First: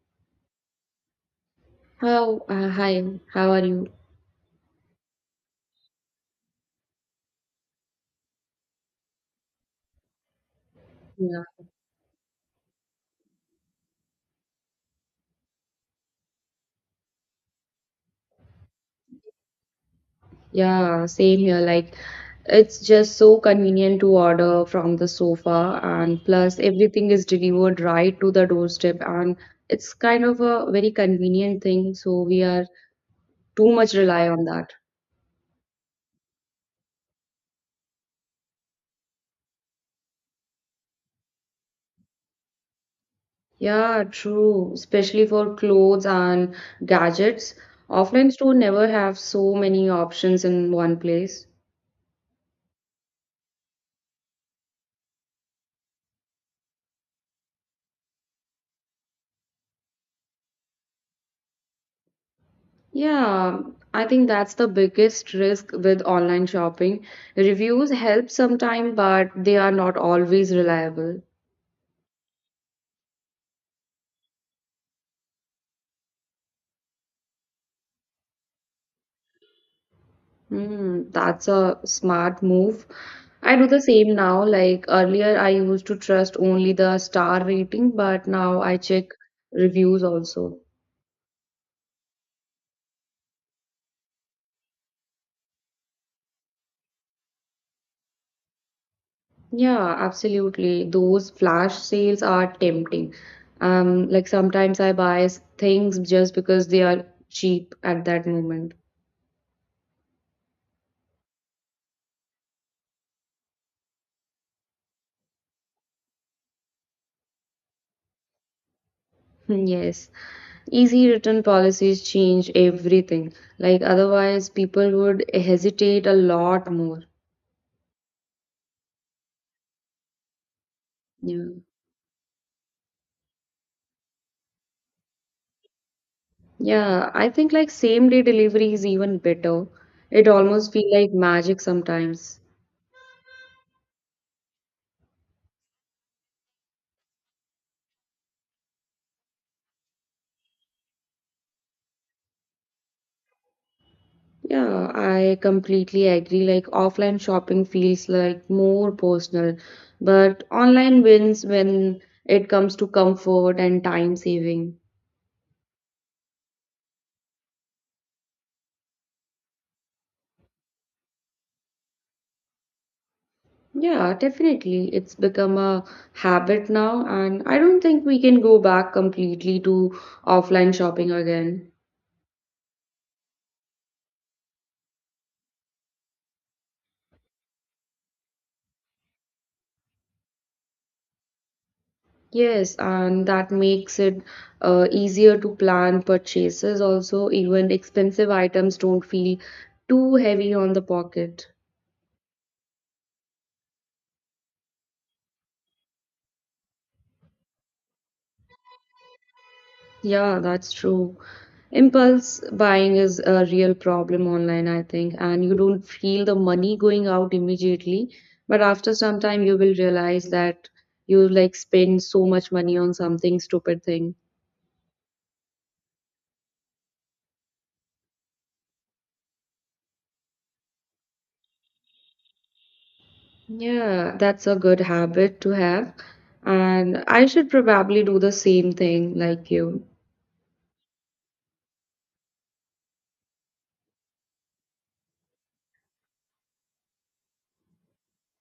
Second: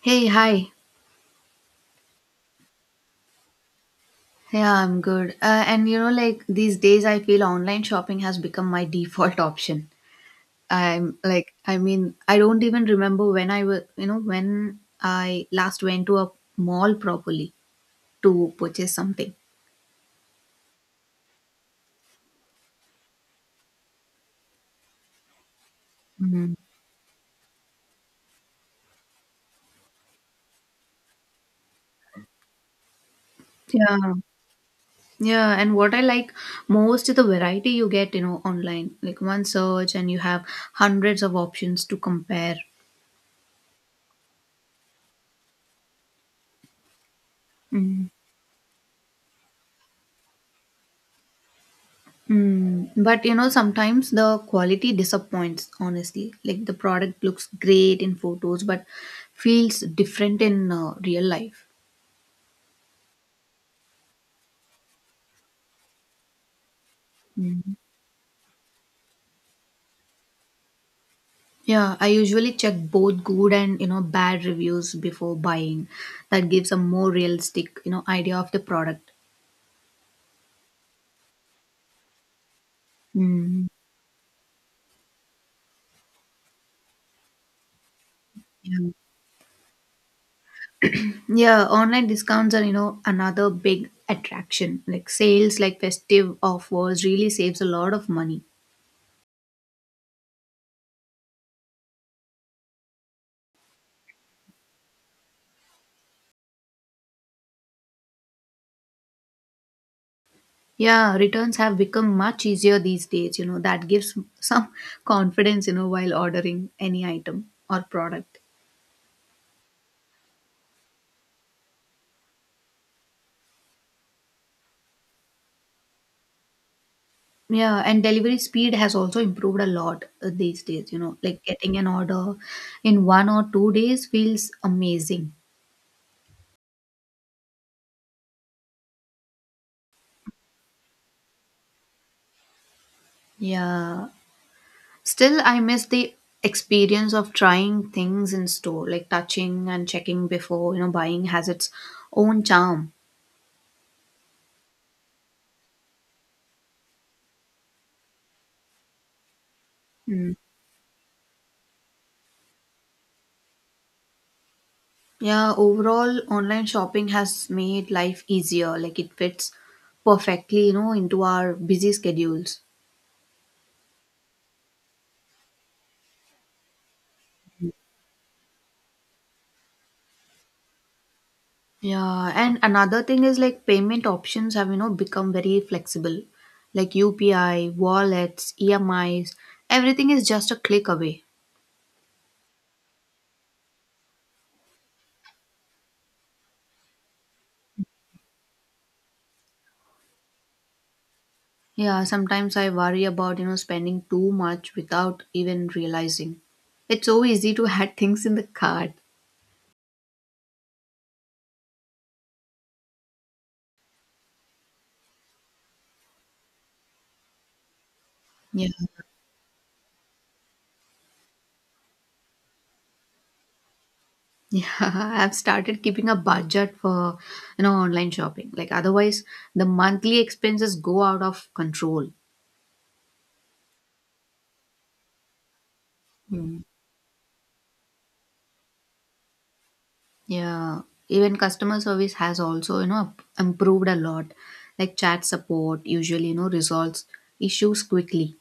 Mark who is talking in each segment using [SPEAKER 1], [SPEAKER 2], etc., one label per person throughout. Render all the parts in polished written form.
[SPEAKER 1] Hey, hi.
[SPEAKER 2] How hi, how are you?
[SPEAKER 1] Yeah, I'm good. And like these days, I feel online shopping has become my default option. I'm
[SPEAKER 2] Yeah,
[SPEAKER 1] like, I mean, I don't even remember when I was, you know, when I last went to a mall properly to purchase something.
[SPEAKER 2] yeah, same here. Like, it's just so convenient to order from the sofa, and
[SPEAKER 1] Mhm.
[SPEAKER 2] plus everything is delivered right to the doorstep, and it's kind of a very convenient thing. So we are too much
[SPEAKER 1] Yeah.
[SPEAKER 2] rely on that.
[SPEAKER 1] Yeah, and what I like most is the variety you get, online. Like one search, and you have hundreds of options to compare.
[SPEAKER 2] Yeah, true. Especially for clothes and gadgets. Offline store never have so many options in one place.
[SPEAKER 1] But sometimes the quality disappoints, honestly. Like the product looks great in photos, but feels different in real life.
[SPEAKER 2] Yeah, I think that's the biggest risk with online shopping.
[SPEAKER 1] Mm.
[SPEAKER 2] Reviews help sometimes, but they are not always reliable.
[SPEAKER 1] Yeah, I usually check both good and bad reviews before buying. That gives a more realistic idea of the product.
[SPEAKER 2] Hmm, that's a smart move. I
[SPEAKER 1] Mm.
[SPEAKER 2] do the same now. Like earlier, I used to trust only the star rating, but now I check reviews also.
[SPEAKER 1] Yeah, online discounts are another big attraction. Like sales, like festive offers, really saves a lot of money.
[SPEAKER 2] Yeah, absolutely. Those flash sales are tempting. Like sometimes I buy things just because they are cheap at that moment.
[SPEAKER 1] Yeah, returns have become much easier these days, that gives some confidence, while ordering any item or product.
[SPEAKER 2] Yes. Easy written policies change everything. Like otherwise, people would hesitate a lot more.
[SPEAKER 1] Yeah, and delivery speed has also improved a lot these days, like
[SPEAKER 2] Yeah.
[SPEAKER 1] getting an order in 1 or 2 days feels amazing.
[SPEAKER 2] Yeah, I think like same day delivery is even better. It almost feel like magic sometimes.
[SPEAKER 1] Yeah. Still, I miss the experience of trying things in store, like touching and checking before, buying has its own charm.
[SPEAKER 2] Yeah, I completely agree. Like offline shopping feels like more personal, but online wins when it comes to comfort and time saving.
[SPEAKER 1] Yeah, overall, online shopping has made life easier. Like it fits perfectly, into our busy schedules.
[SPEAKER 2] Yeah, definitely. It's become a habit now, and I don't think we can go back completely to offline shopping again.
[SPEAKER 1] Yeah, and another thing is like payment options have, become very flexible. Like UPI, wallets, EMIs, everything is just a click away.
[SPEAKER 2] Yes, and that makes it easier to plan purchases also. Even expensive items don't feel too heavy on the pocket.
[SPEAKER 1] Yeah, sometimes I worry about, spending too much without even realizing. It's so easy to add things in the cart.
[SPEAKER 2] Yeah, that's true. Impulse buying is a real problem online, I think, and you don't feel the money going out immediately, but
[SPEAKER 1] Yeah.
[SPEAKER 2] after some time you will realize that you like spend so much money on something stupid thing.
[SPEAKER 1] Yeah, I've started keeping a budget for, online shopping. Like otherwise, the monthly expenses go out of control.
[SPEAKER 2] Yeah, that's a good habit to have,
[SPEAKER 1] Mm.
[SPEAKER 2] and I should probably do the same thing like you.
[SPEAKER 1] Yeah, even customer service has also, improved a lot. Like chat support usually, resolves issues quickly.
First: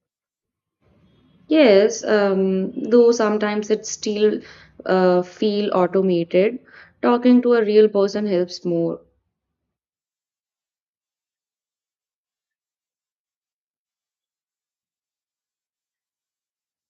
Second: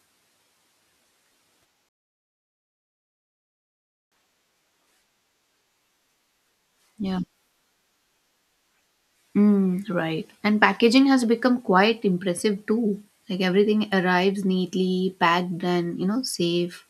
[SPEAKER 2] Yes, though sometimes it still feel automated.
[SPEAKER 1] Yeah.
[SPEAKER 2] Talking to a real person helps more.
[SPEAKER 1] Mm. Right. And packaging has become quite impressive too. Like everything arrives neatly, packed and, safe.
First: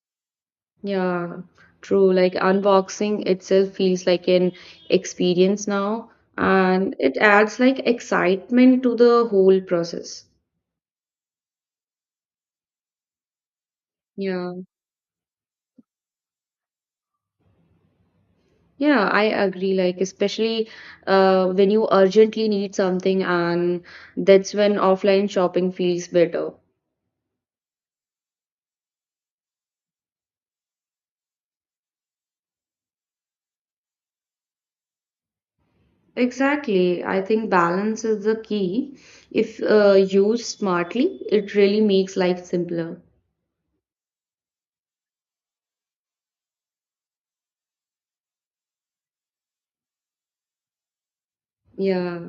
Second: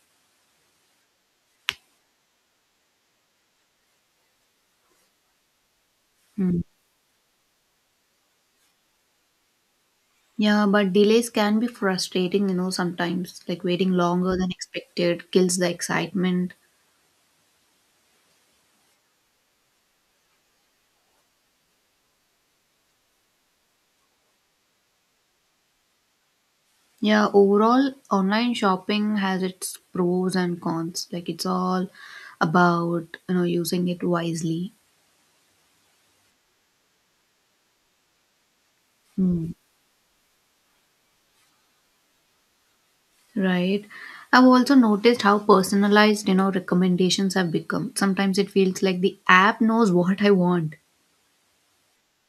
[SPEAKER 2] Yeah, true. Like unboxing itself feels like an experience now, and it adds like excitement to the whole process.
[SPEAKER 1] Yeah, but delays can be frustrating, sometimes. Like waiting longer than
[SPEAKER 2] Yeah,
[SPEAKER 1] expected kills the excitement.
[SPEAKER 2] yeah, I agree. Like, especially when you urgently need something, and that's when offline shopping feels better.
[SPEAKER 1] Yeah, overall, online shopping has its pros and cons. Like it's all about, using it wisely.
[SPEAKER 2] Exactly. I think balance is the key.
[SPEAKER 1] Hmm.
[SPEAKER 2] If used smartly, it really makes life simpler.
[SPEAKER 1] Right. I've also noticed how personalized, recommendations have become. Sometimes it feels like the app knows what I want.
[SPEAKER 2] Yeah.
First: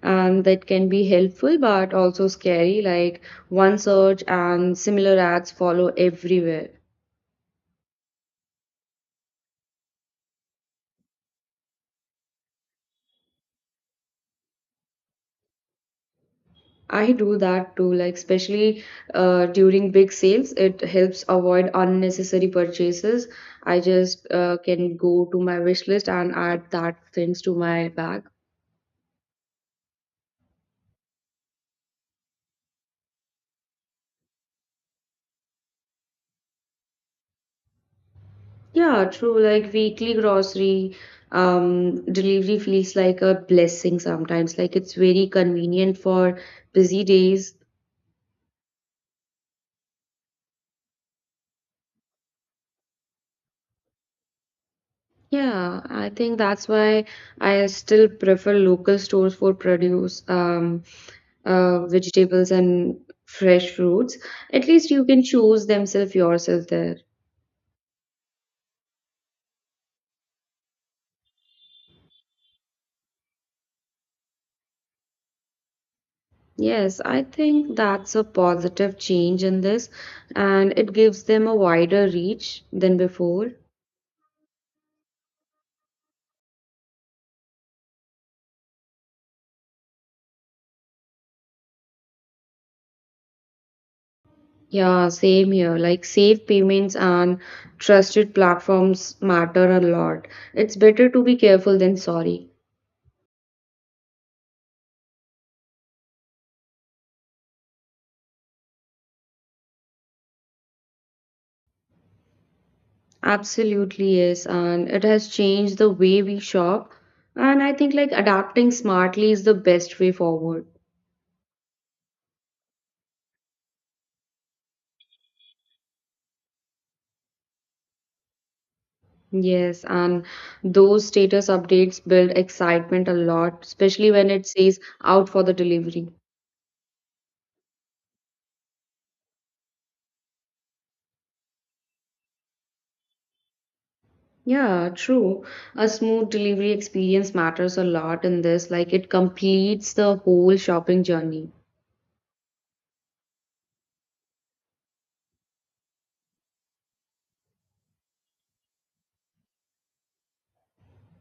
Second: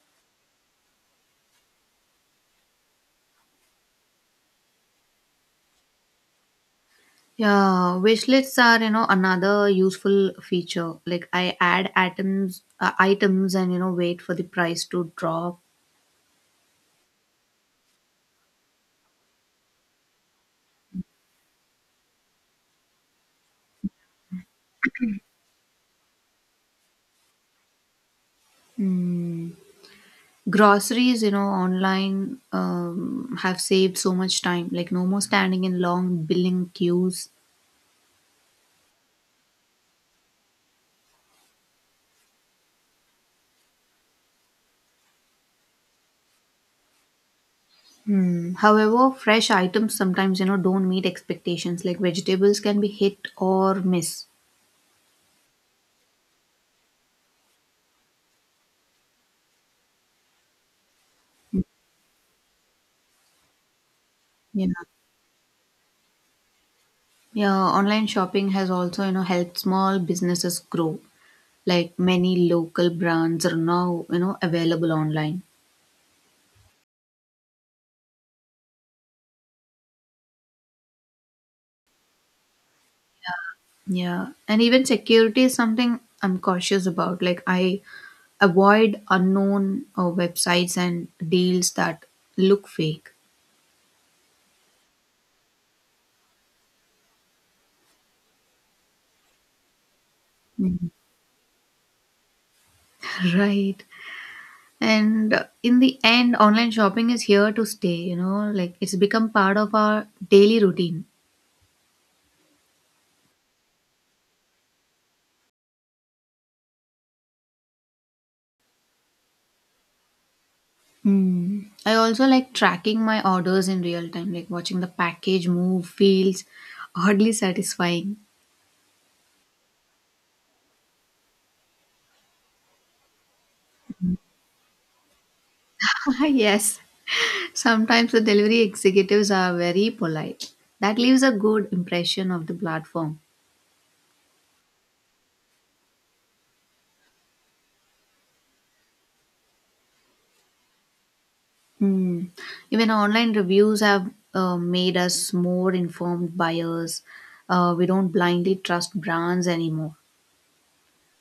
[SPEAKER 2] And that can be helpful but also scary, like one search and similar ads follow everywhere.
[SPEAKER 1] Yeah, wish lists are, another useful feature. Like I add items, and wait for the price to drop.
[SPEAKER 2] I do that too, like especially during big sales it helps avoid unnecessary purchases. I just can go to my wish list and add that things to my bag.
[SPEAKER 1] Mm. Groceries, online have saved so much time. Like no more standing in long billing queues.
[SPEAKER 2] Yeah, true. Like weekly grocery delivery feels like a blessing sometimes, like it's very convenient for busy days.
[SPEAKER 1] Hmm. However, fresh items sometimes, don't meet expectations. Like vegetables can be hit or miss.
[SPEAKER 2] Yeah, I think that's why I still prefer local stores for produce, vegetables and fresh fruits. At
[SPEAKER 1] Yeah.
[SPEAKER 2] least you can choose themselves yourself there.
[SPEAKER 1] Yeah, online shopping has also, helped small businesses grow. Like many local brands are now available online.
[SPEAKER 2] Yes, I think that's a positive change in this, and it gives them a wider reach than before.
[SPEAKER 1] Yeah, and even security is something I'm cautious about. Like I avoid unknown websites and deals that look fake.
[SPEAKER 2] Yeah, same here. Like safe payments and trusted platforms matter a lot. It's
[SPEAKER 1] Mhm.
[SPEAKER 2] better to be careful than sorry.
[SPEAKER 1] Right. And in the end, online shopping is here to stay. Like it's become part of our daily routine.
[SPEAKER 2] Absolutely, yes. And it has changed the way we shop. And I think like adapting smartly is the best way forward.
[SPEAKER 1] Mm. I also like tracking my orders in real time, like watching the package move feels oddly satisfying.
[SPEAKER 2] Yes, and those status updates build excitement a lot, especially when it says out for the delivery.
[SPEAKER 1] Yes. Sometimes the delivery executives are very polite. That leaves a good impression of the platform.
[SPEAKER 2] Yeah, true. A smooth delivery experience matters a lot in this, like it completes the whole shopping journey.
[SPEAKER 1] Hmm. Even online reviews have made us more informed buyers. We don't blindly trust brands anymore.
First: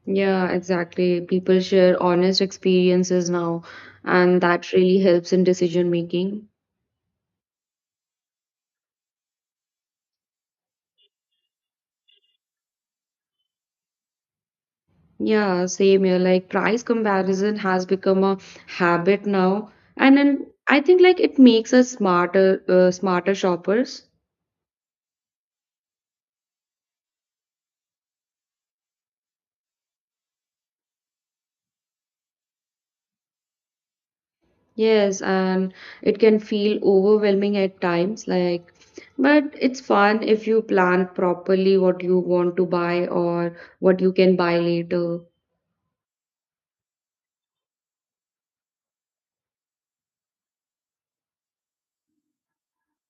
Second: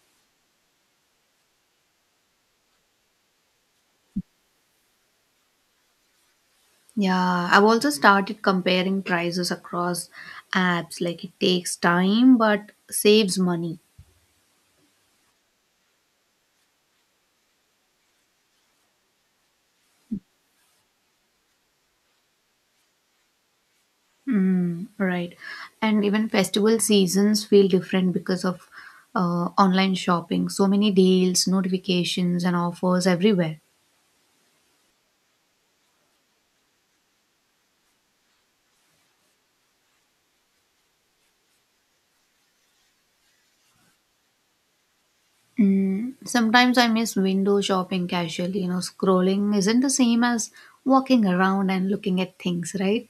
[SPEAKER 2] Yeah, exactly. People share honest experiences now, and that really helps in decision making.
[SPEAKER 1] Yeah, I've also started comparing prices across apps. Like it takes time but saves money.
[SPEAKER 2] Yeah, same here. Like price comparison has become a habit now, and then I think like it makes us smarter, smarter shoppers.
[SPEAKER 1] Mm. Right. And even festival seasons feel different because of online shopping. So many deals, notifications, and offers everywhere.
[SPEAKER 2] Yes, and it can feel overwhelming at times, like, but it's fun if you plan properly what you want to buy or what you can buy later.
[SPEAKER 1] Sometimes I miss window shopping casually. Scrolling isn't the same as walking around and looking at things, right?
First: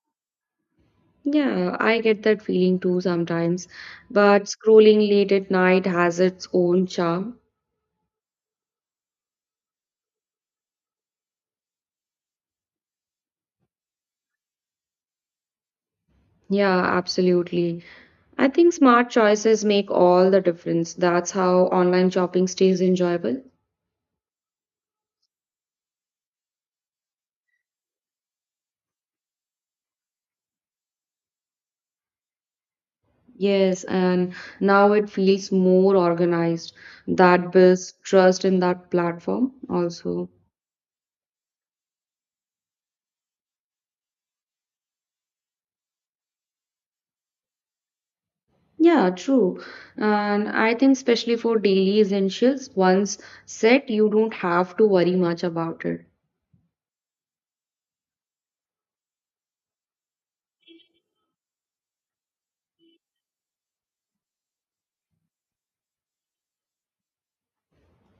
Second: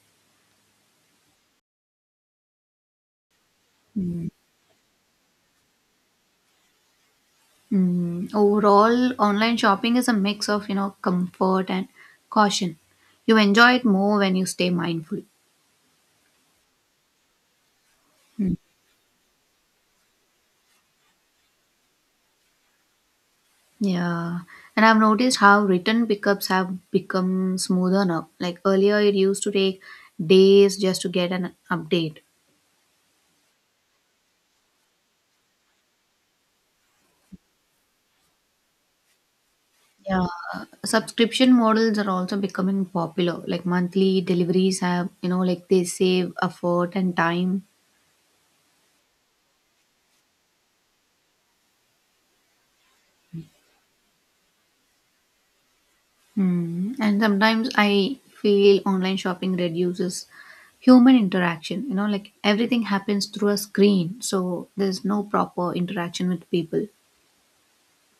[SPEAKER 2] Yeah, I get that feeling too sometimes, but scrolling late at night has its own charm.
[SPEAKER 1] Overall, online shopping is a mix of, comfort and caution. You enjoy it more when you stay mindful.
[SPEAKER 2] Yeah, absolutely. I think smart choices make all the difference. That's how online shopping stays enjoyable.
[SPEAKER 1] Yeah, and I've noticed how written pickups have become smoother now. Like earlier, it used to take days just to get an update.
[SPEAKER 2] Yes, and now it feels more organized. That builds trust in that platform
[SPEAKER 1] Yeah,
[SPEAKER 2] also.
[SPEAKER 1] subscription models are also becoming popular. Like monthly deliveries have, like they save effort and time.
[SPEAKER 2] Yeah, true. And I think especially for daily essentials, once set, you don't have to worry much about it.
[SPEAKER 1] Hmm. And sometimes I feel online shopping reduces human interaction. Like everything happens through a screen, so there's no proper interaction with people.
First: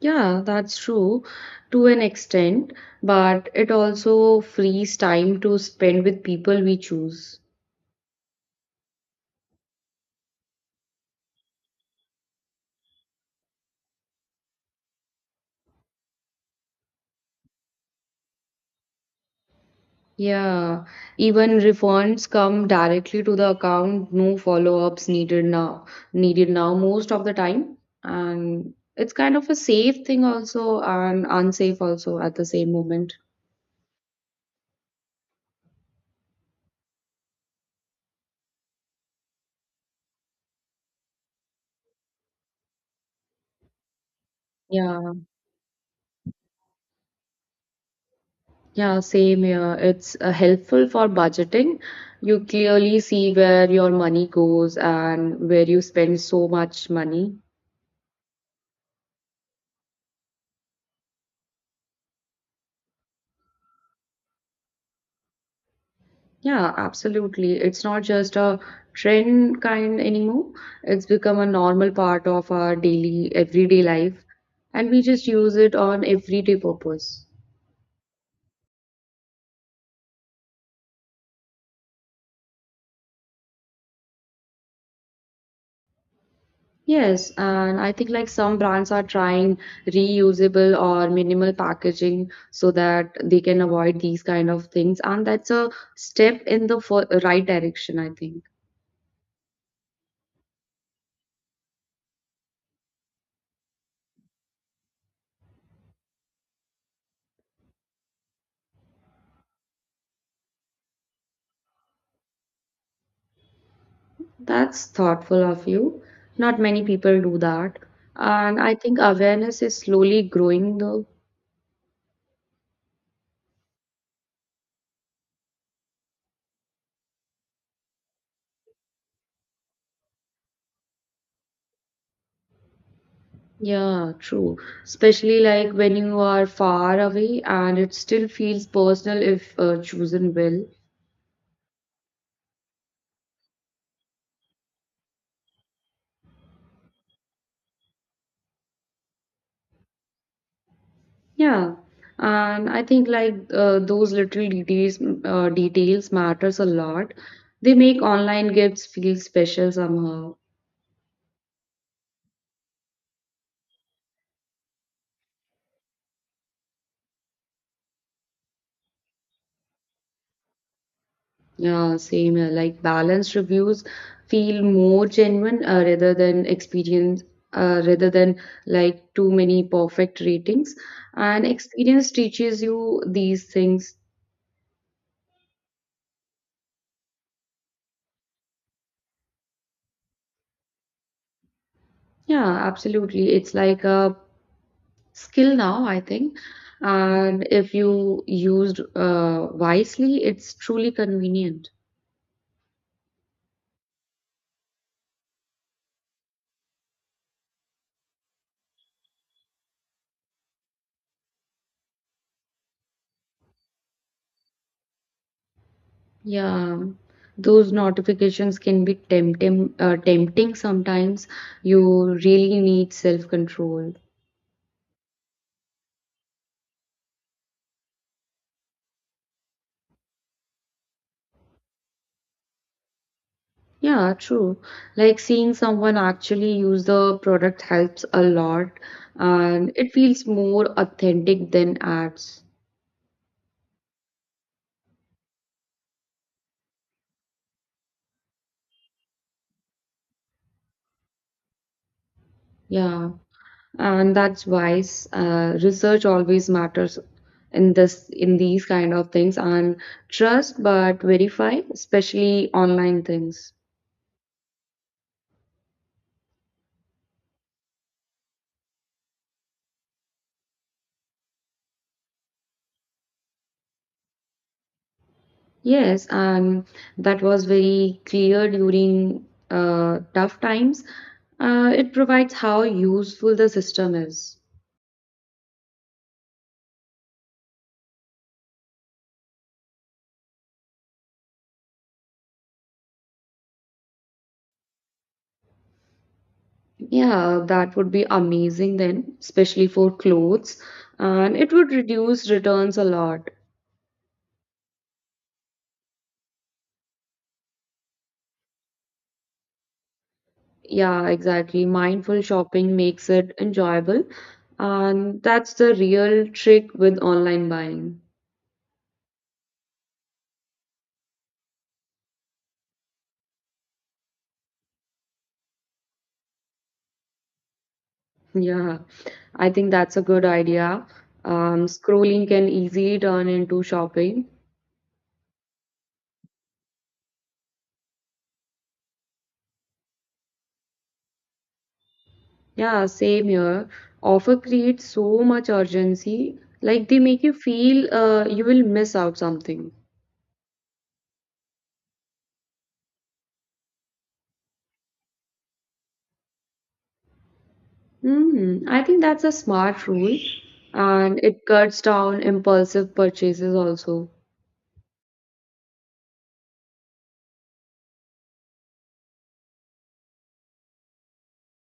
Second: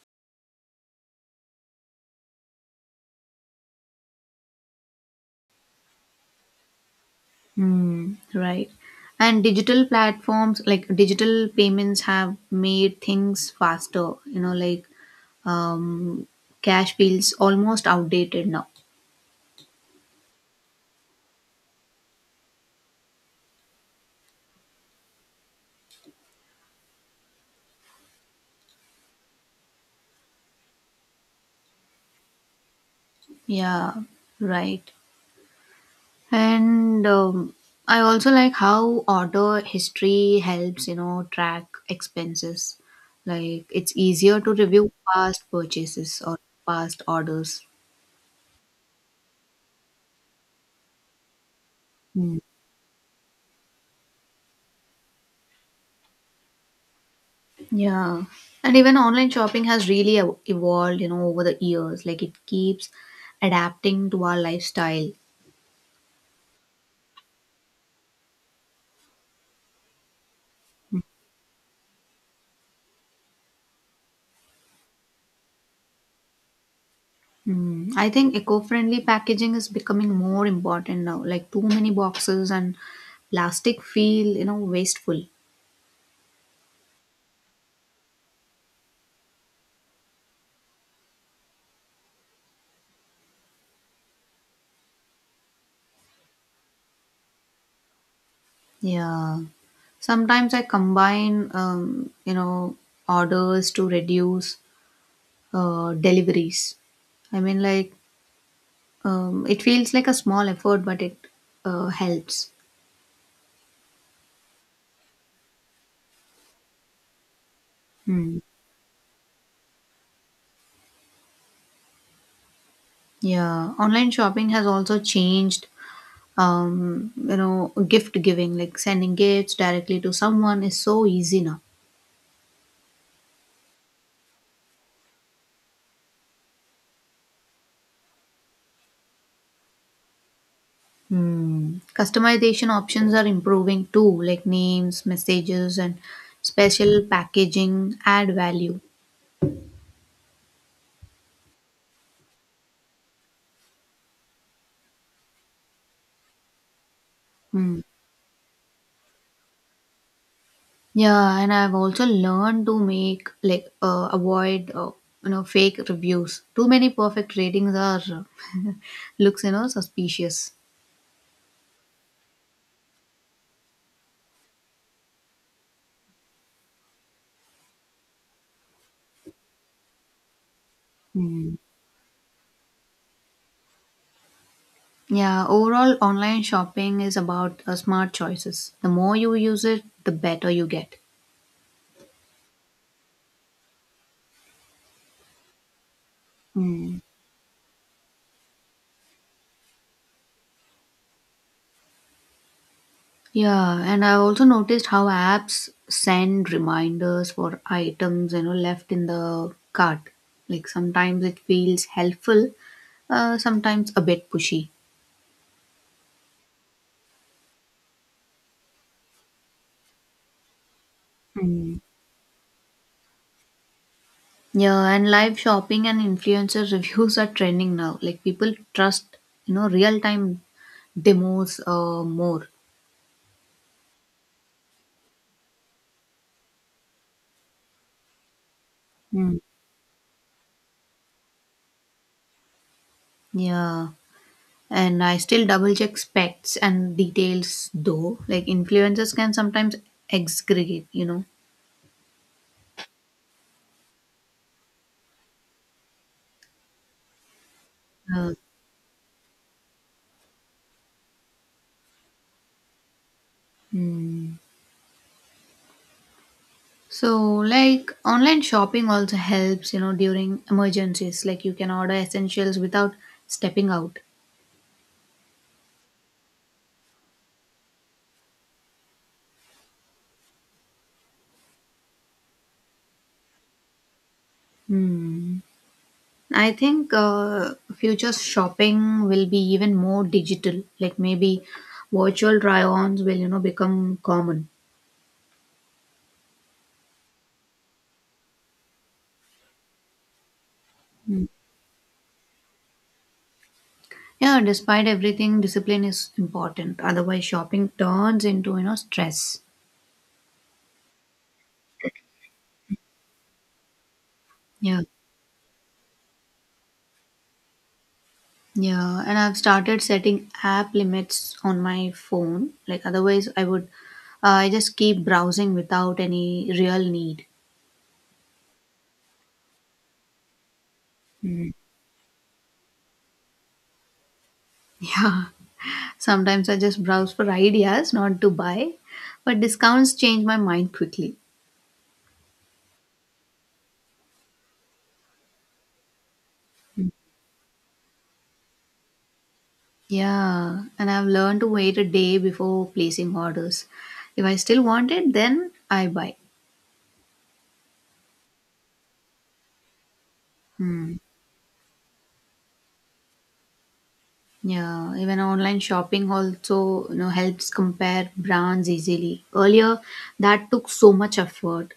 [SPEAKER 2] Yeah, that's true to an extent, but it also frees time to spend with people we choose.
[SPEAKER 1] Hmm, right. And digital platforms, like digital payments, have made things faster. Like um, cash feels almost outdated now.
[SPEAKER 2] Yeah, even refunds come directly to the account, no follow-ups needed now most of the time. And it's kind of a safe thing also and unsafe also at the same moment.
[SPEAKER 1] Yeah, right. And I also like how order history helps, track expenses. Like it's easier to review
[SPEAKER 2] Yeah,
[SPEAKER 1] past purchases or past orders.
[SPEAKER 2] yeah, same here. It's helpful for budgeting.
[SPEAKER 1] Hmm.
[SPEAKER 2] You clearly see where your money goes and where you spend so much money.
[SPEAKER 1] Yeah. And even online shopping has really evolved, over the years. Like it keeps adapting to our lifestyle.
[SPEAKER 2] Yeah, absolutely. It's not just a trend kind anymore. It's become a normal part of our daily, everyday life, and we just use it on everyday purpose.
[SPEAKER 1] Mm. I think eco friendly packaging is becoming more important now. Like too many boxes and plastic feel, wasteful.
[SPEAKER 2] Yes, and I think like some brands are trying reusable or minimal packaging so that they can avoid these kind of things, and that's a step in the right direction, I think.
[SPEAKER 1] Yeah. Sometimes I combine, orders to reduce deliveries. I mean, like, it feels like a small effort, but it helps.
[SPEAKER 2] That's thoughtful of you. Not many people do that.
[SPEAKER 1] Hmm.
[SPEAKER 2] And I think awareness is slowly growing though.
[SPEAKER 1] Yeah, online shopping has also changed, gift giving, like sending gifts directly to someone is so easy now.
[SPEAKER 2] Yeah, true. Especially like when you are far away and it still feels personal if chosen well.
[SPEAKER 1] Hmm. Customization options are improving too, like names, messages, and special packaging add value.
[SPEAKER 2] Yeah. And I think like those little details matters a lot. They
[SPEAKER 1] Hmm.
[SPEAKER 2] make online gifts feel special somehow.
[SPEAKER 1] Yeah, and I've also learned to make like avoid fake reviews. Too many perfect ratings are looks suspicious.
[SPEAKER 2] Yeah, same here. Like balanced reviews feel more genuine rather than like too many perfect ratings. And
[SPEAKER 1] Hmm.
[SPEAKER 2] experience teaches you these things.
[SPEAKER 1] Yeah, overall, online shopping is about smart choices. The more you use it, the better you get.
[SPEAKER 2] Yeah, absolutely. It's like a skill now, I think.
[SPEAKER 1] Mm.
[SPEAKER 2] And if you used wisely, it's truly convenient.
[SPEAKER 1] Yeah, and I also noticed how apps send reminders for items left in the cart. Like sometimes it feels helpful, sometimes a bit pushy.
[SPEAKER 2] Yeah, those notifications can be tempting, tempting sometimes.
[SPEAKER 1] Mm.
[SPEAKER 2] You really need self-control.
[SPEAKER 1] Yeah, and live shopping and influencer reviews are trending now. Like people trust real time demos more.
[SPEAKER 2] Yeah, true. Like seeing someone actually use the product helps a lot,
[SPEAKER 1] Mm.
[SPEAKER 2] and it feels more authentic than ads.
[SPEAKER 1] Yeah. And I still double check specs and details though. Like influencers can sometimes excrete.
[SPEAKER 2] Yeah. And that's why research always matters in this
[SPEAKER 1] Uh,
[SPEAKER 2] in these kind of things, and trust but verify, especially online things.
[SPEAKER 1] mm. So like online shopping also helps, during emergencies. Like you can order essentials without stepping out.
[SPEAKER 2] Yes, and that was very clear during tough times. It provides how useful the system is.
[SPEAKER 1] Hmm. I think future shopping will be even more digital. Like maybe virtual try-ons will, become common.
[SPEAKER 2] Yeah, that would be amazing then, especially for clothes,
[SPEAKER 1] Hmm.
[SPEAKER 2] and it would reduce returns a lot.
[SPEAKER 1] Yeah, despite everything, discipline is important. Otherwise, shopping turns into, stress.
[SPEAKER 2] Yeah, exactly. Mindful shopping makes it enjoyable,
[SPEAKER 1] Yeah.
[SPEAKER 2] and that's the real trick with online buying.
[SPEAKER 1] Yeah. And I've started setting app limits on my phone. Like, otherwise, I just keep browsing without any real need.
[SPEAKER 2] Yeah, I think that's a good idea.
[SPEAKER 1] Mm.
[SPEAKER 2] Scrolling can easily turn into shopping.
[SPEAKER 1] Yeah. Sometimes I just browse for ideas, not to buy. But discounts change my mind quickly.
[SPEAKER 2] Yeah, same here. Offer creates so much urgency, like they make you feel you will miss out something.
[SPEAKER 1] Yeah. And I've learned to wait a day before placing orders. If I still want it, then I buy.
[SPEAKER 2] Hmm, I think that's a smart rule,
[SPEAKER 1] Hmm.
[SPEAKER 2] and it cuts down impulsive purchases also.
[SPEAKER 1] Yeah, even online shopping also, helps compare brands easily. Earlier, that took so much effort.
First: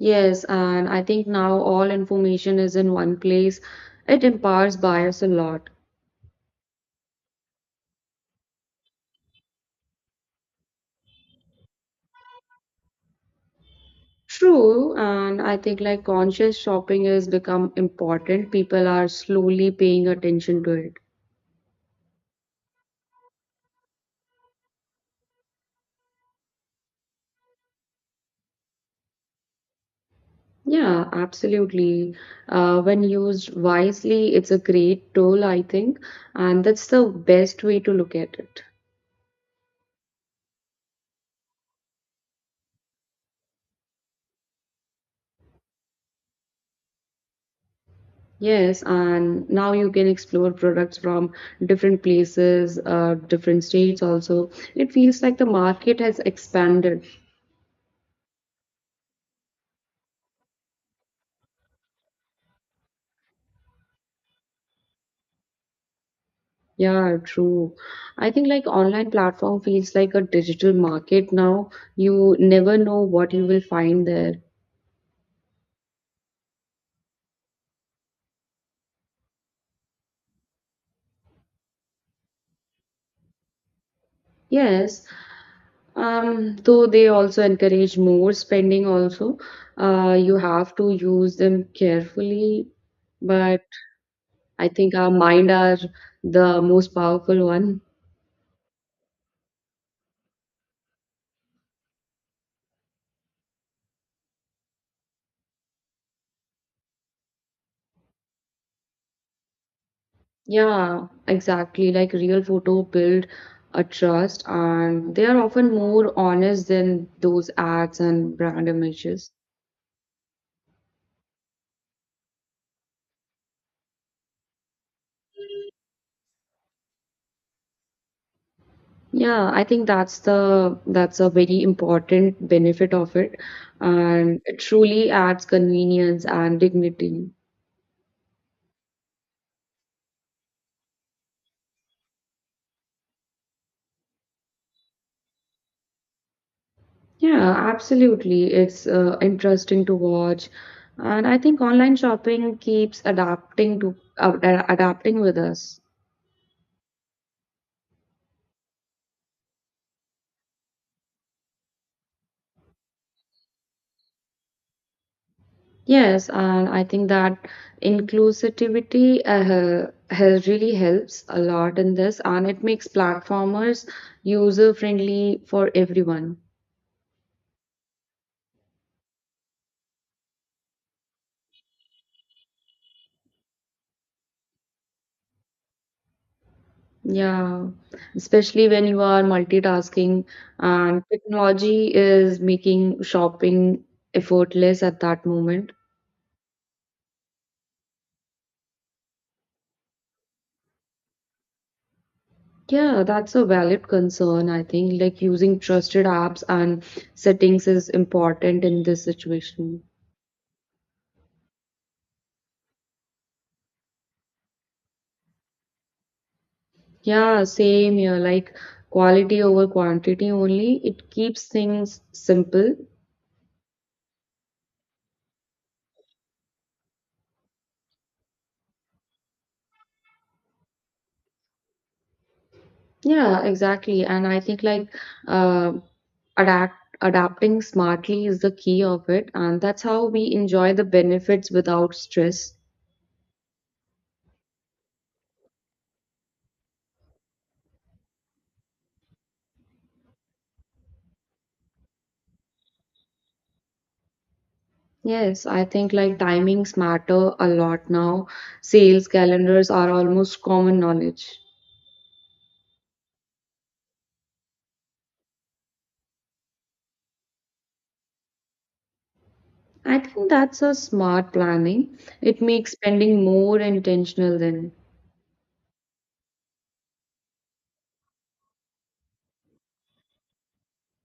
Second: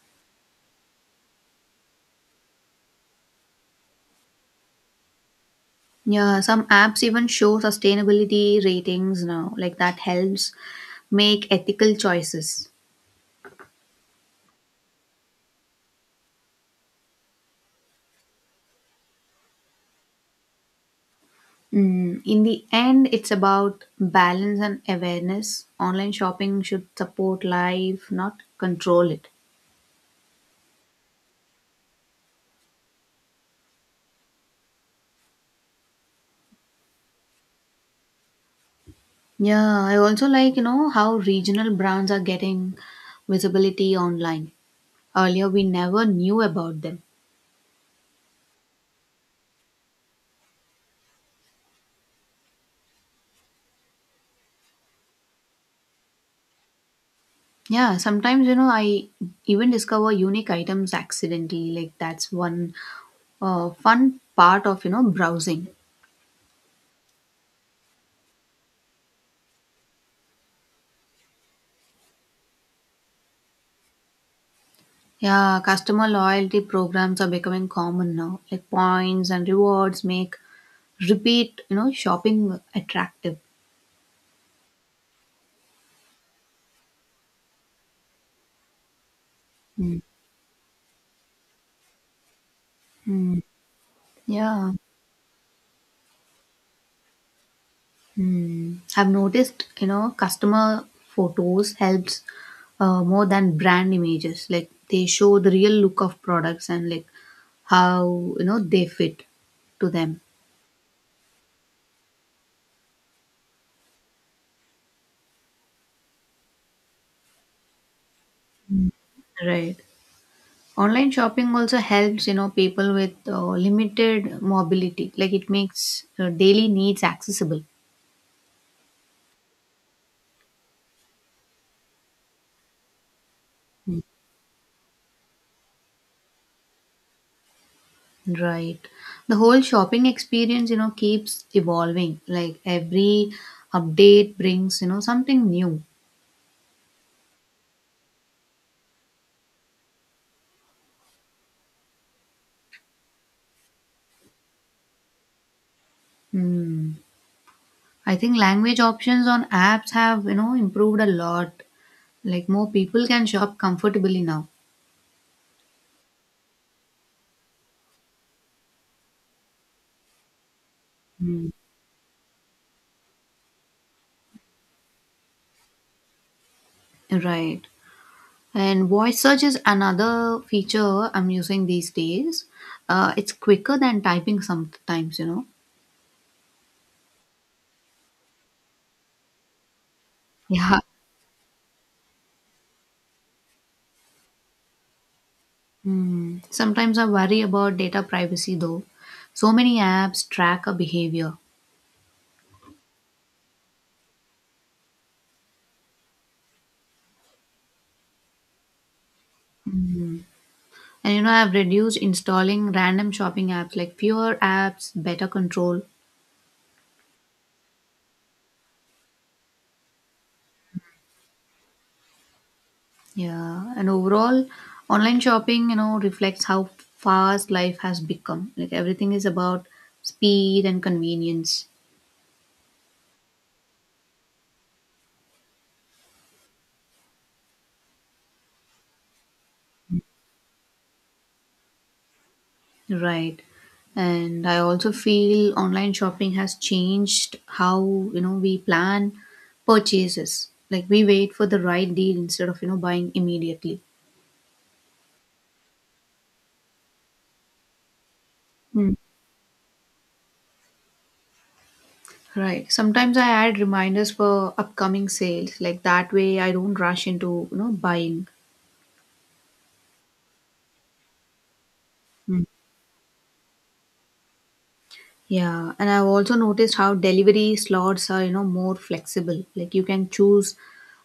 [SPEAKER 2] Yes, and I think now all information is in one place. It empowers buyers a lot.
[SPEAKER 1] Yeah, some apps even show sustainability ratings now. Like that helps make ethical choices.
[SPEAKER 2] True, and I think like conscious shopping has become important. People are slowly paying attention to it.
[SPEAKER 1] In the end, it's about balance and awareness. Online shopping should support life, not control it.
[SPEAKER 2] Yeah, absolutely. When used wisely, it's a great tool, I think, and that's the best way to look at it.
[SPEAKER 1] Yeah, I also like, how regional brands are getting visibility online. Earlier, we never knew about them.
[SPEAKER 2] Yes, and now you can explore products from different places, different states also. It feels like the market has expanded.
[SPEAKER 1] Yeah, sometimes I even discover unique items accidentally. Like that's one fun part of browsing.
[SPEAKER 2] Yeah, true. I think like online platform feels like a digital market now. You never know what you will find there.
[SPEAKER 1] Yeah, customer loyalty programs are becoming common now. Like points and rewards make repeat shopping attractive.
[SPEAKER 2] Yes, though they also encourage more spending also.
[SPEAKER 1] Mm.
[SPEAKER 2] You have to use them carefully,
[SPEAKER 1] Mm.
[SPEAKER 2] but I
[SPEAKER 1] Yeah.
[SPEAKER 2] think our mind are the most powerful one.
[SPEAKER 1] Hmm. I've noticed, customer photos helps more than brand images. Like they show the real look of products and like how they fit to them.
[SPEAKER 2] Yeah, exactly. Like real photo build a trust, and they are often more honest than those ads and brand images.
[SPEAKER 1] Right. Online shopping also helps people with limited mobility. Like it makes daily needs accessible.
[SPEAKER 2] Yeah, I think that's the that's a very important benefit of it, and it truly adds convenience and dignity.
[SPEAKER 1] Right. The whole shopping experience, keeps evolving. Like every update brings, something new.
[SPEAKER 2] Yeah, absolutely. It's interesting to watch, and I think online shopping keeps adapting to adapting with us.
[SPEAKER 1] Hmm. I think language options on apps have, improved a lot. Like more people can shop comfortably now.
[SPEAKER 2] Yes, and I think that inclusivity has really helps a
[SPEAKER 1] Mm.
[SPEAKER 2] lot in this, and it makes platformers user friendly for everyone.
[SPEAKER 1] Right. And voice search is another feature I'm using these days. It's quicker than typing sometimes.
[SPEAKER 2] Yeah, especially when you are multitasking,
[SPEAKER 1] Yeah.
[SPEAKER 2] and technology is making shopping effortless at that moment.
[SPEAKER 1] Hmm. Sometimes I worry about data privacy though. So many apps track our behavior.
[SPEAKER 2] Yeah, that's a valid concern, I think. Like using trusted apps and settings is important in this situation.
[SPEAKER 1] And I've reduced installing random shopping apps like fewer apps, better control.
[SPEAKER 2] Yeah, same here. Like quality over quantity only. It keeps things simple.
[SPEAKER 1] Yeah, and overall, online shopping, reflects how fast life has become. Like everything is about speed and convenience,
[SPEAKER 2] Yeah, exactly. And I think like uh, adapt adapting smartly is the key of it, and that's how we enjoy the benefits without stress.
[SPEAKER 1] right? And I also feel online shopping has changed how, we plan purchases. Like we wait for the right deal instead of, buying immediately.
[SPEAKER 2] Yes, I think like timings matter a lot now.
[SPEAKER 1] Hmm.
[SPEAKER 2] Sales calendars are almost common knowledge.
[SPEAKER 1] Right. Sometimes I add reminders for upcoming sales. Like that way I don't rush into, buying.
[SPEAKER 2] I think that's a smart planning. It makes spending more intentional then.
[SPEAKER 1] Yeah, and I've also noticed how delivery slots are, more flexible. Like you can choose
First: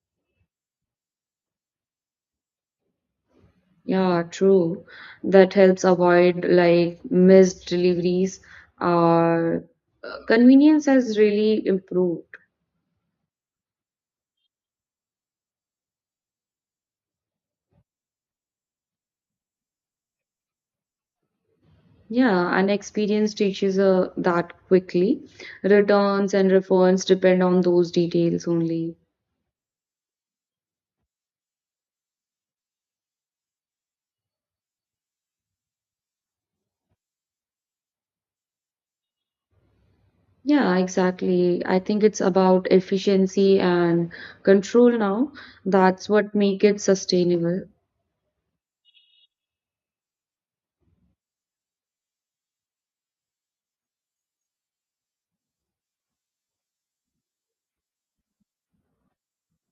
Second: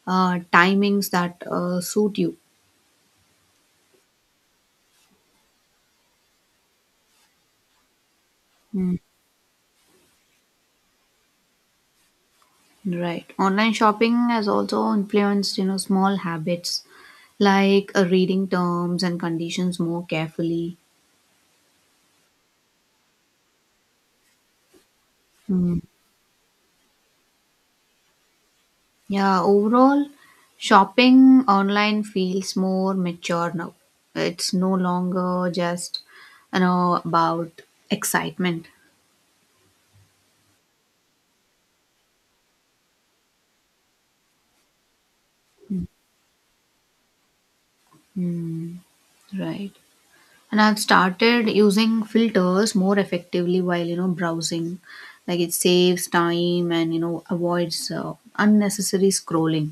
[SPEAKER 1] timings that suit you.
[SPEAKER 2] Yeah, true. That helps avoid like missed deliveries
[SPEAKER 1] Mm.
[SPEAKER 2] or convenience has really improved.
[SPEAKER 1] Right. Online shopping has also influenced, small habits like reading terms and conditions more carefully.
[SPEAKER 2] Yeah, and experience teaches that quickly.
[SPEAKER 1] Mm.
[SPEAKER 2] Returns and refunds depend on those details only.
[SPEAKER 1] Yeah, overall, shopping online feels more mature now. It's no longer just, about excitement.
[SPEAKER 2] Yeah, exactly. I think it's about efficiency and control now. That's what make it sustainable.
[SPEAKER 1] Mm. Right. And I've started using filters more effectively while browsing. Like it saves time and avoids unnecessary scrolling.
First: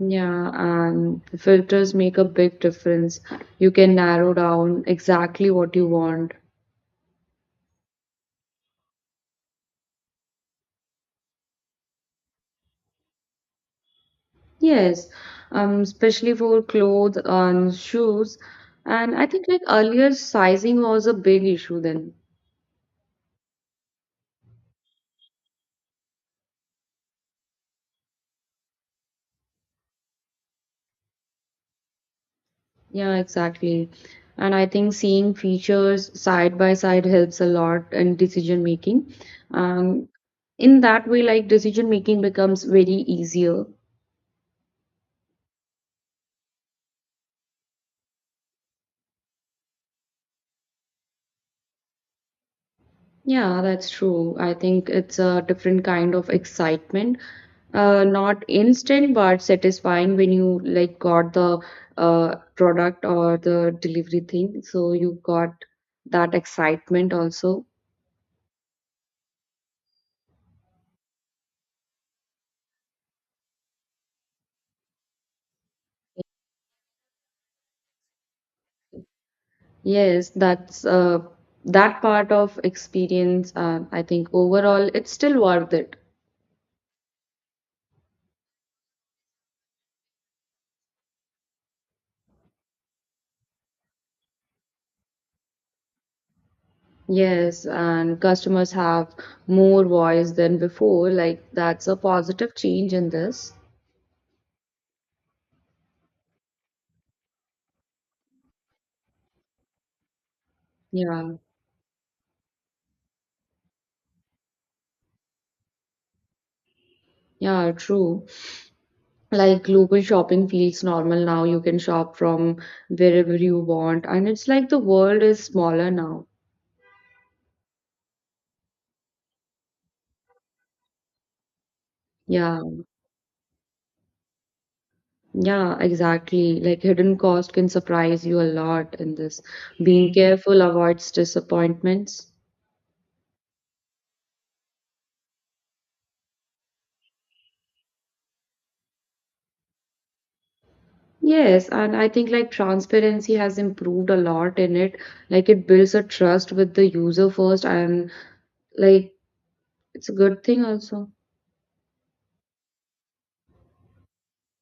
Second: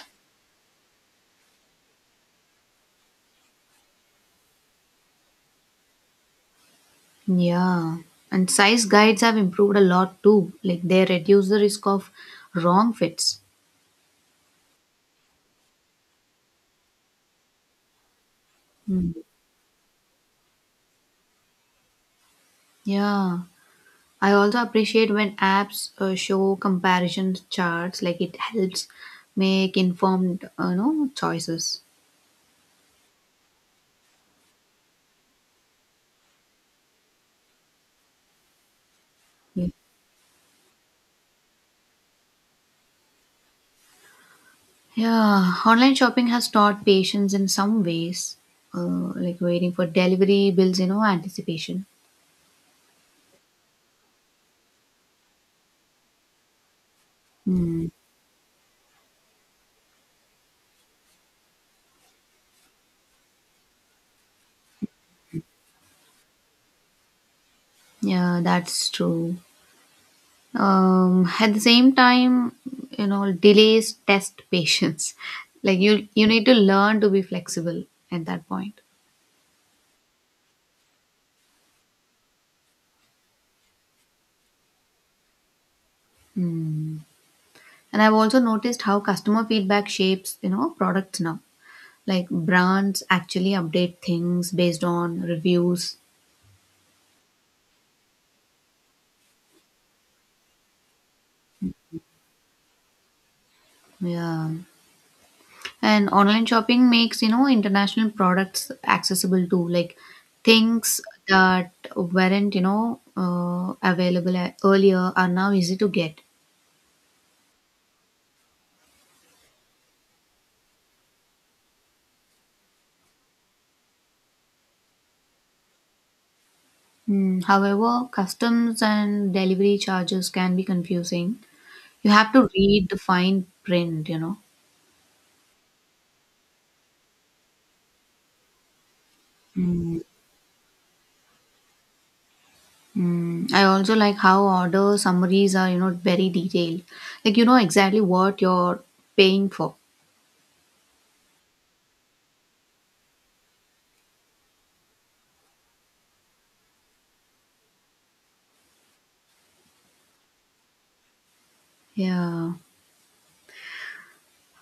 [SPEAKER 2] Yeah, and filters make a big difference. You can narrow down exactly what you want.
[SPEAKER 1] Yeah. And size guides have improved a lot too, like they reduce the risk of wrong fits.
[SPEAKER 2] Yes, especially for clothes and shoes.
[SPEAKER 1] Hmm.
[SPEAKER 2] And I think like earlier sizing was a big issue then.
[SPEAKER 1] Yeah, I also appreciate when apps show comparison charts, like it helps make informed choices.
[SPEAKER 2] Yeah, exactly. And I think seeing features side by side helps a lot in decision making. Um, in that way, like decision making becomes very easier.
[SPEAKER 1] Yeah, online shopping has taught patience in some ways, like waiting for delivery bills, anticipation.
[SPEAKER 2] Yeah, that's true. I think it's a different kind of excitement.
[SPEAKER 1] Hmm.
[SPEAKER 2] Not instant, but satisfying when you like got the product or the delivery thing. So you got that excitement also.
[SPEAKER 1] Yeah, that's true. At the same time, delays test patience. Like you need to learn to be flexible at that point.
[SPEAKER 2] Yes, that's that part of experience. I think overall, it's still worth it.
[SPEAKER 1] Hmm. And I've also noticed how customer feedback shapes, products now. Like brands actually update things based on reviews.
[SPEAKER 2] Yes, and customers have more voice than before. Like that's a positive change in this.
[SPEAKER 1] Yeah. And online shopping makes, international products accessible too, like things
[SPEAKER 2] Yeah,
[SPEAKER 1] that weren't, available earlier are now easy to get.
[SPEAKER 2] yeah, true. Like global shopping feels normal now. You can shop from wherever you want, and it's like the world is smaller now.
[SPEAKER 1] Hmm. However, customs and delivery charges can be confusing. You have to
[SPEAKER 2] Yeah,
[SPEAKER 1] read the fine print.
[SPEAKER 2] yeah, exactly. Like hidden cost can surprise you a lot in this.
[SPEAKER 1] Mm,
[SPEAKER 2] Being careful avoids disappointments.
[SPEAKER 1] mm. I also like how order summaries are, very detailed. Like you know exactly what you're paying for.
[SPEAKER 2] Yes, and I think like transparency has improved a lot in it. Like it builds a trust with the user first, and like it's a good thing also.
[SPEAKER 1] Yeah.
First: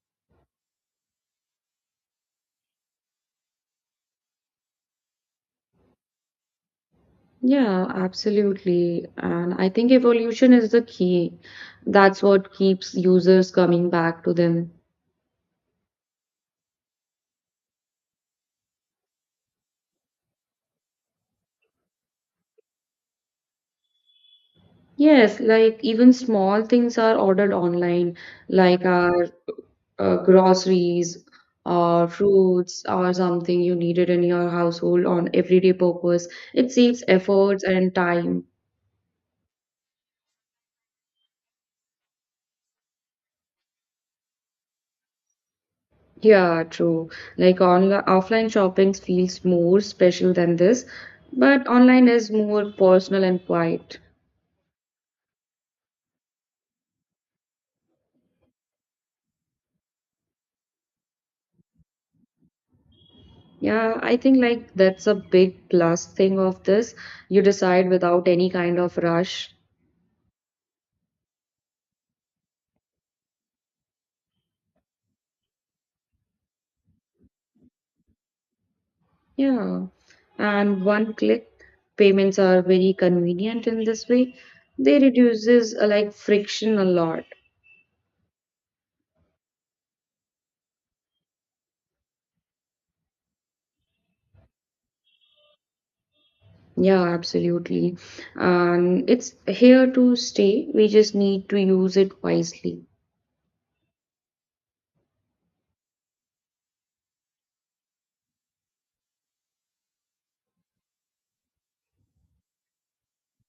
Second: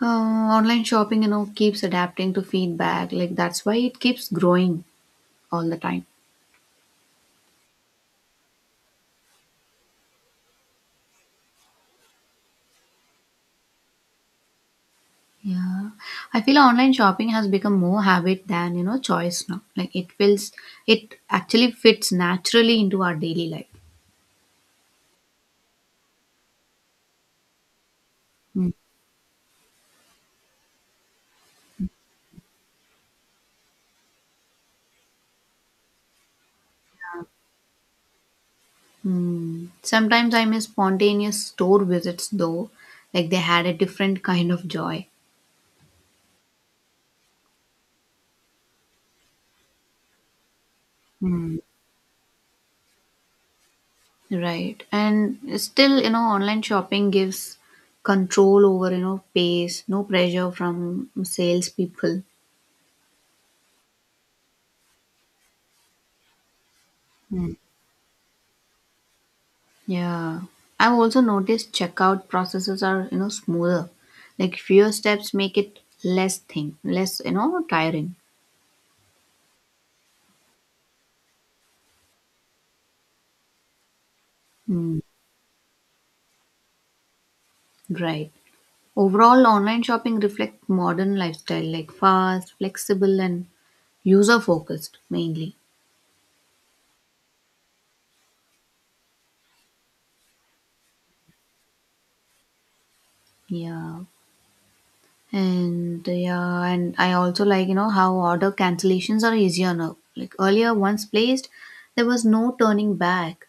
[SPEAKER 1] Uh, online shopping, keeps adapting to feedback. Like that's why it keeps growing all the time.
[SPEAKER 2] Yeah, absolutely. And I think evolution is the key. That's what keeps users coming back to them.
[SPEAKER 1] Yeah, I feel online shopping has become more habit than choice now. Like it feels, it actually fits naturally into our daily life.
[SPEAKER 2] Yes, like even small things are ordered online,
[SPEAKER 1] Mm.
[SPEAKER 2] like our groceries or fruits or something you needed in your household on everyday purpose. It saves efforts and time.
[SPEAKER 1] Mm. Sometimes I miss spontaneous store visits though, like they had a different kind of joy.
[SPEAKER 2] Yeah, true. Like online offline shopping feels more special than this,
[SPEAKER 1] Hmm.
[SPEAKER 2] but online is more personal and quiet.
[SPEAKER 1] Right. And still, online shopping gives control over, pace, no pressure from salespeople.
[SPEAKER 2] Yeah, I think like that's a big plus thing of this. You
[SPEAKER 1] Mm.
[SPEAKER 2] decide without any kind of rush.
[SPEAKER 1] Yeah. I've also noticed checkout processes are, smoother. Like fewer steps make it less thing, less, tiring.
[SPEAKER 2] Yeah. And one click payments are very convenient in this way. They
[SPEAKER 1] Mm,
[SPEAKER 2] reduces like friction a lot.
[SPEAKER 1] right. Overall, online shopping reflects modern lifestyle, like fast, flexible, and user focused mainly.
[SPEAKER 2] Yeah, absolutely. And it's here to stay. We just need to use it wisely.
[SPEAKER 1] Yeah. And yeah, and I also like, how order cancellations are easier now. Like earlier, once placed, there was no turning back.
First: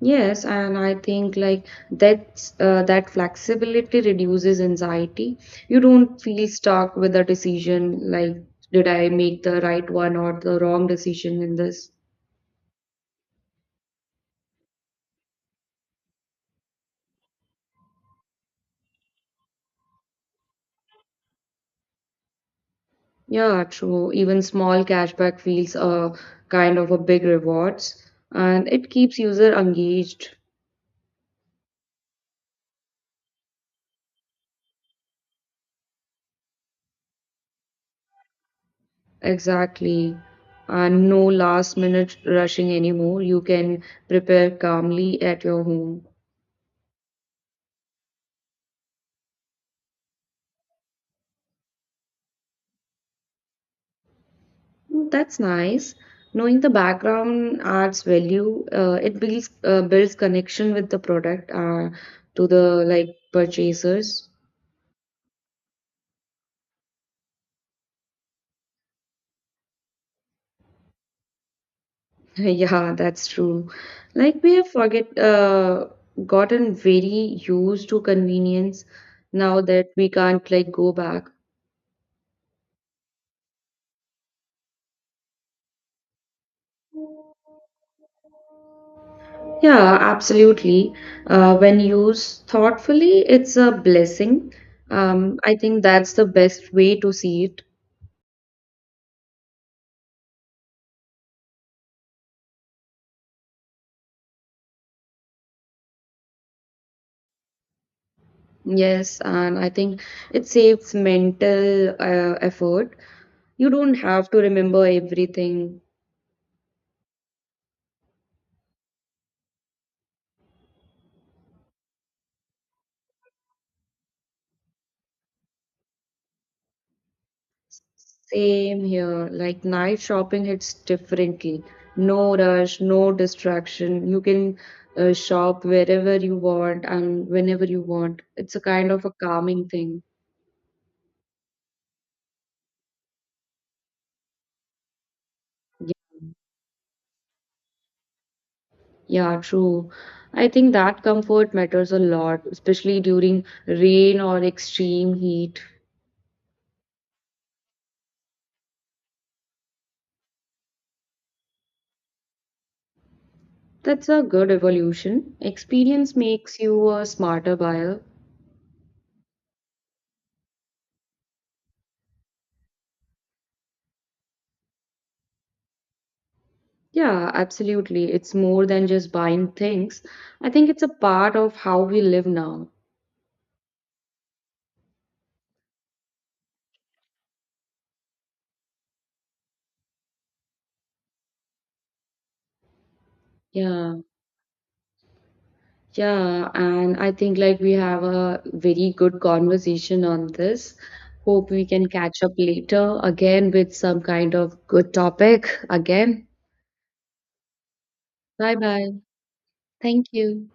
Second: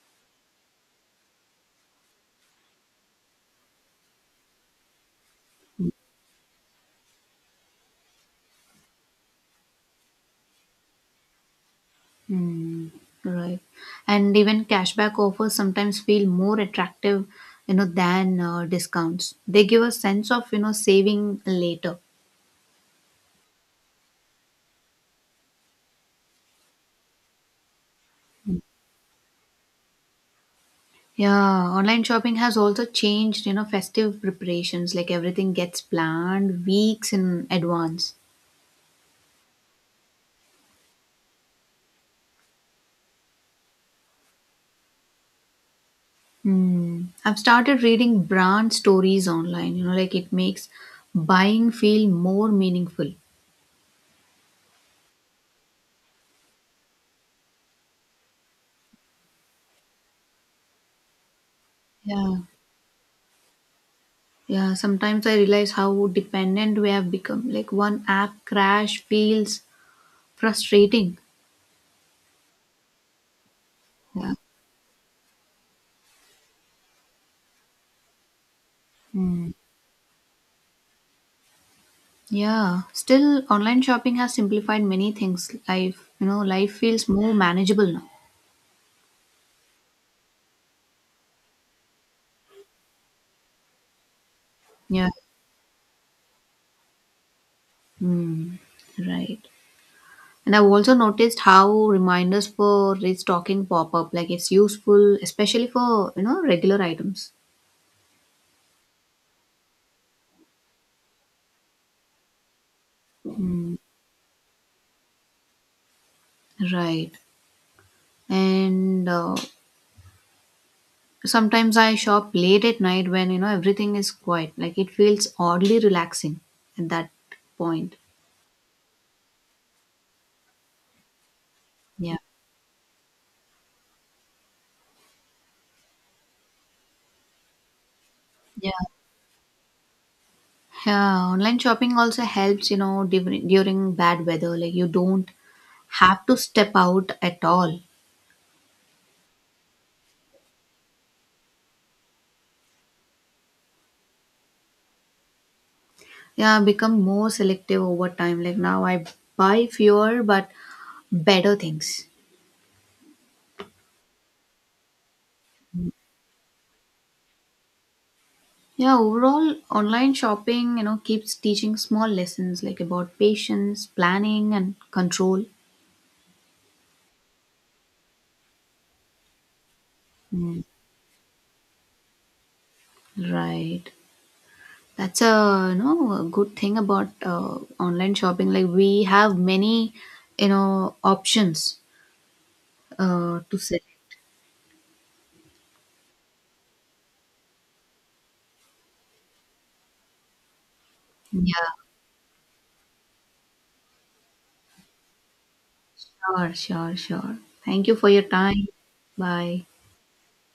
[SPEAKER 2] Yes, and I think like that's that flexibility reduces anxiety. You don't feel stuck with a decision like, did I make the right one or the wrong decision in this?
[SPEAKER 1] Hmm. Right. And even cashback offers sometimes feel more attractive, than discounts. They give a sense of, saving later.
[SPEAKER 2] Yeah, true. Even small cashback feels a kind of a big rewards, and it keeps user engaged.
[SPEAKER 1] Yeah, online shopping has also changed, festive preparations. Like everything gets planned weeks in advance.
[SPEAKER 2] Exactly. And no last minute rushing anymore. You can prepare calmly at your home.
[SPEAKER 1] Hmm. I've started reading brand stories online, like it makes buying feel more meaningful.
[SPEAKER 2] Mm, that's nice. Knowing the background art's value, it builds builds connection with the product
[SPEAKER 1] Yeah.
[SPEAKER 2] to the like purchasers.
[SPEAKER 1] Yeah. Sometimes I realize how dependent we have become. Like one app crash feels frustrating.
[SPEAKER 2] Yeah, that's true.
[SPEAKER 1] Yeah.
[SPEAKER 2] Like we have forget gotten very used to convenience
[SPEAKER 1] Hmm.
[SPEAKER 2] now that we can't like go back.
[SPEAKER 1] Yeah. Still, online shopping has simplified many things. Life, life feels more manageable now.
[SPEAKER 2] Yeah, absolutely. When used thoughtfully, it's a blessing.
[SPEAKER 1] Yeah.
[SPEAKER 2] I think that's the best way to see it.
[SPEAKER 1] Hmm. Right. And I've also noticed how reminders for restocking pop up. Like it's useful, especially for regular items.
[SPEAKER 2] Yes, and I think it saves mental effort. You
[SPEAKER 1] Mm,
[SPEAKER 2] don't have to remember everything.
[SPEAKER 1] right. And sometimes I shop late at night when everything is quiet. Like it feels oddly relaxing at that point.
[SPEAKER 2] Same here. Like night shopping hits differently.
[SPEAKER 1] Yeah.
[SPEAKER 2] No rush, no distraction. You can shop wherever you want and whenever you want. It's a
[SPEAKER 1] Yeah.
[SPEAKER 2] kind of a calming thing.
[SPEAKER 1] Yeah, online shopping also helps, during bad weather. Like you don't have to step out at all.
[SPEAKER 2] Yeah, true. I think that comfort matters a lot, especially during rain or extreme heat.
[SPEAKER 1] Yeah, I've become more selective over time. Like now I buy fewer, but better things.
[SPEAKER 2] That's a good evolution. Experience makes you a smarter buyer.
[SPEAKER 1] Yeah, overall, online shopping, keeps teaching small lessons like about patience, planning, and control.
[SPEAKER 2] Yeah, absolutely. It's more than just buying things. I
[SPEAKER 1] Mm,
[SPEAKER 2] think it's a part of how we live now.
[SPEAKER 1] right. That's a a good thing about online shopping. Like we have many, options to select.
[SPEAKER 2] Yeah, yeah. And I think like we have a very good conversation on this. Hope we
[SPEAKER 1] Yeah.
[SPEAKER 2] can catch up later again with some kind of good topic again.
[SPEAKER 1] Sure. Sure. Sure. Thank you for your
[SPEAKER 2] Bye
[SPEAKER 1] time.
[SPEAKER 2] bye.
[SPEAKER 1] Bye.
[SPEAKER 2] Thank you.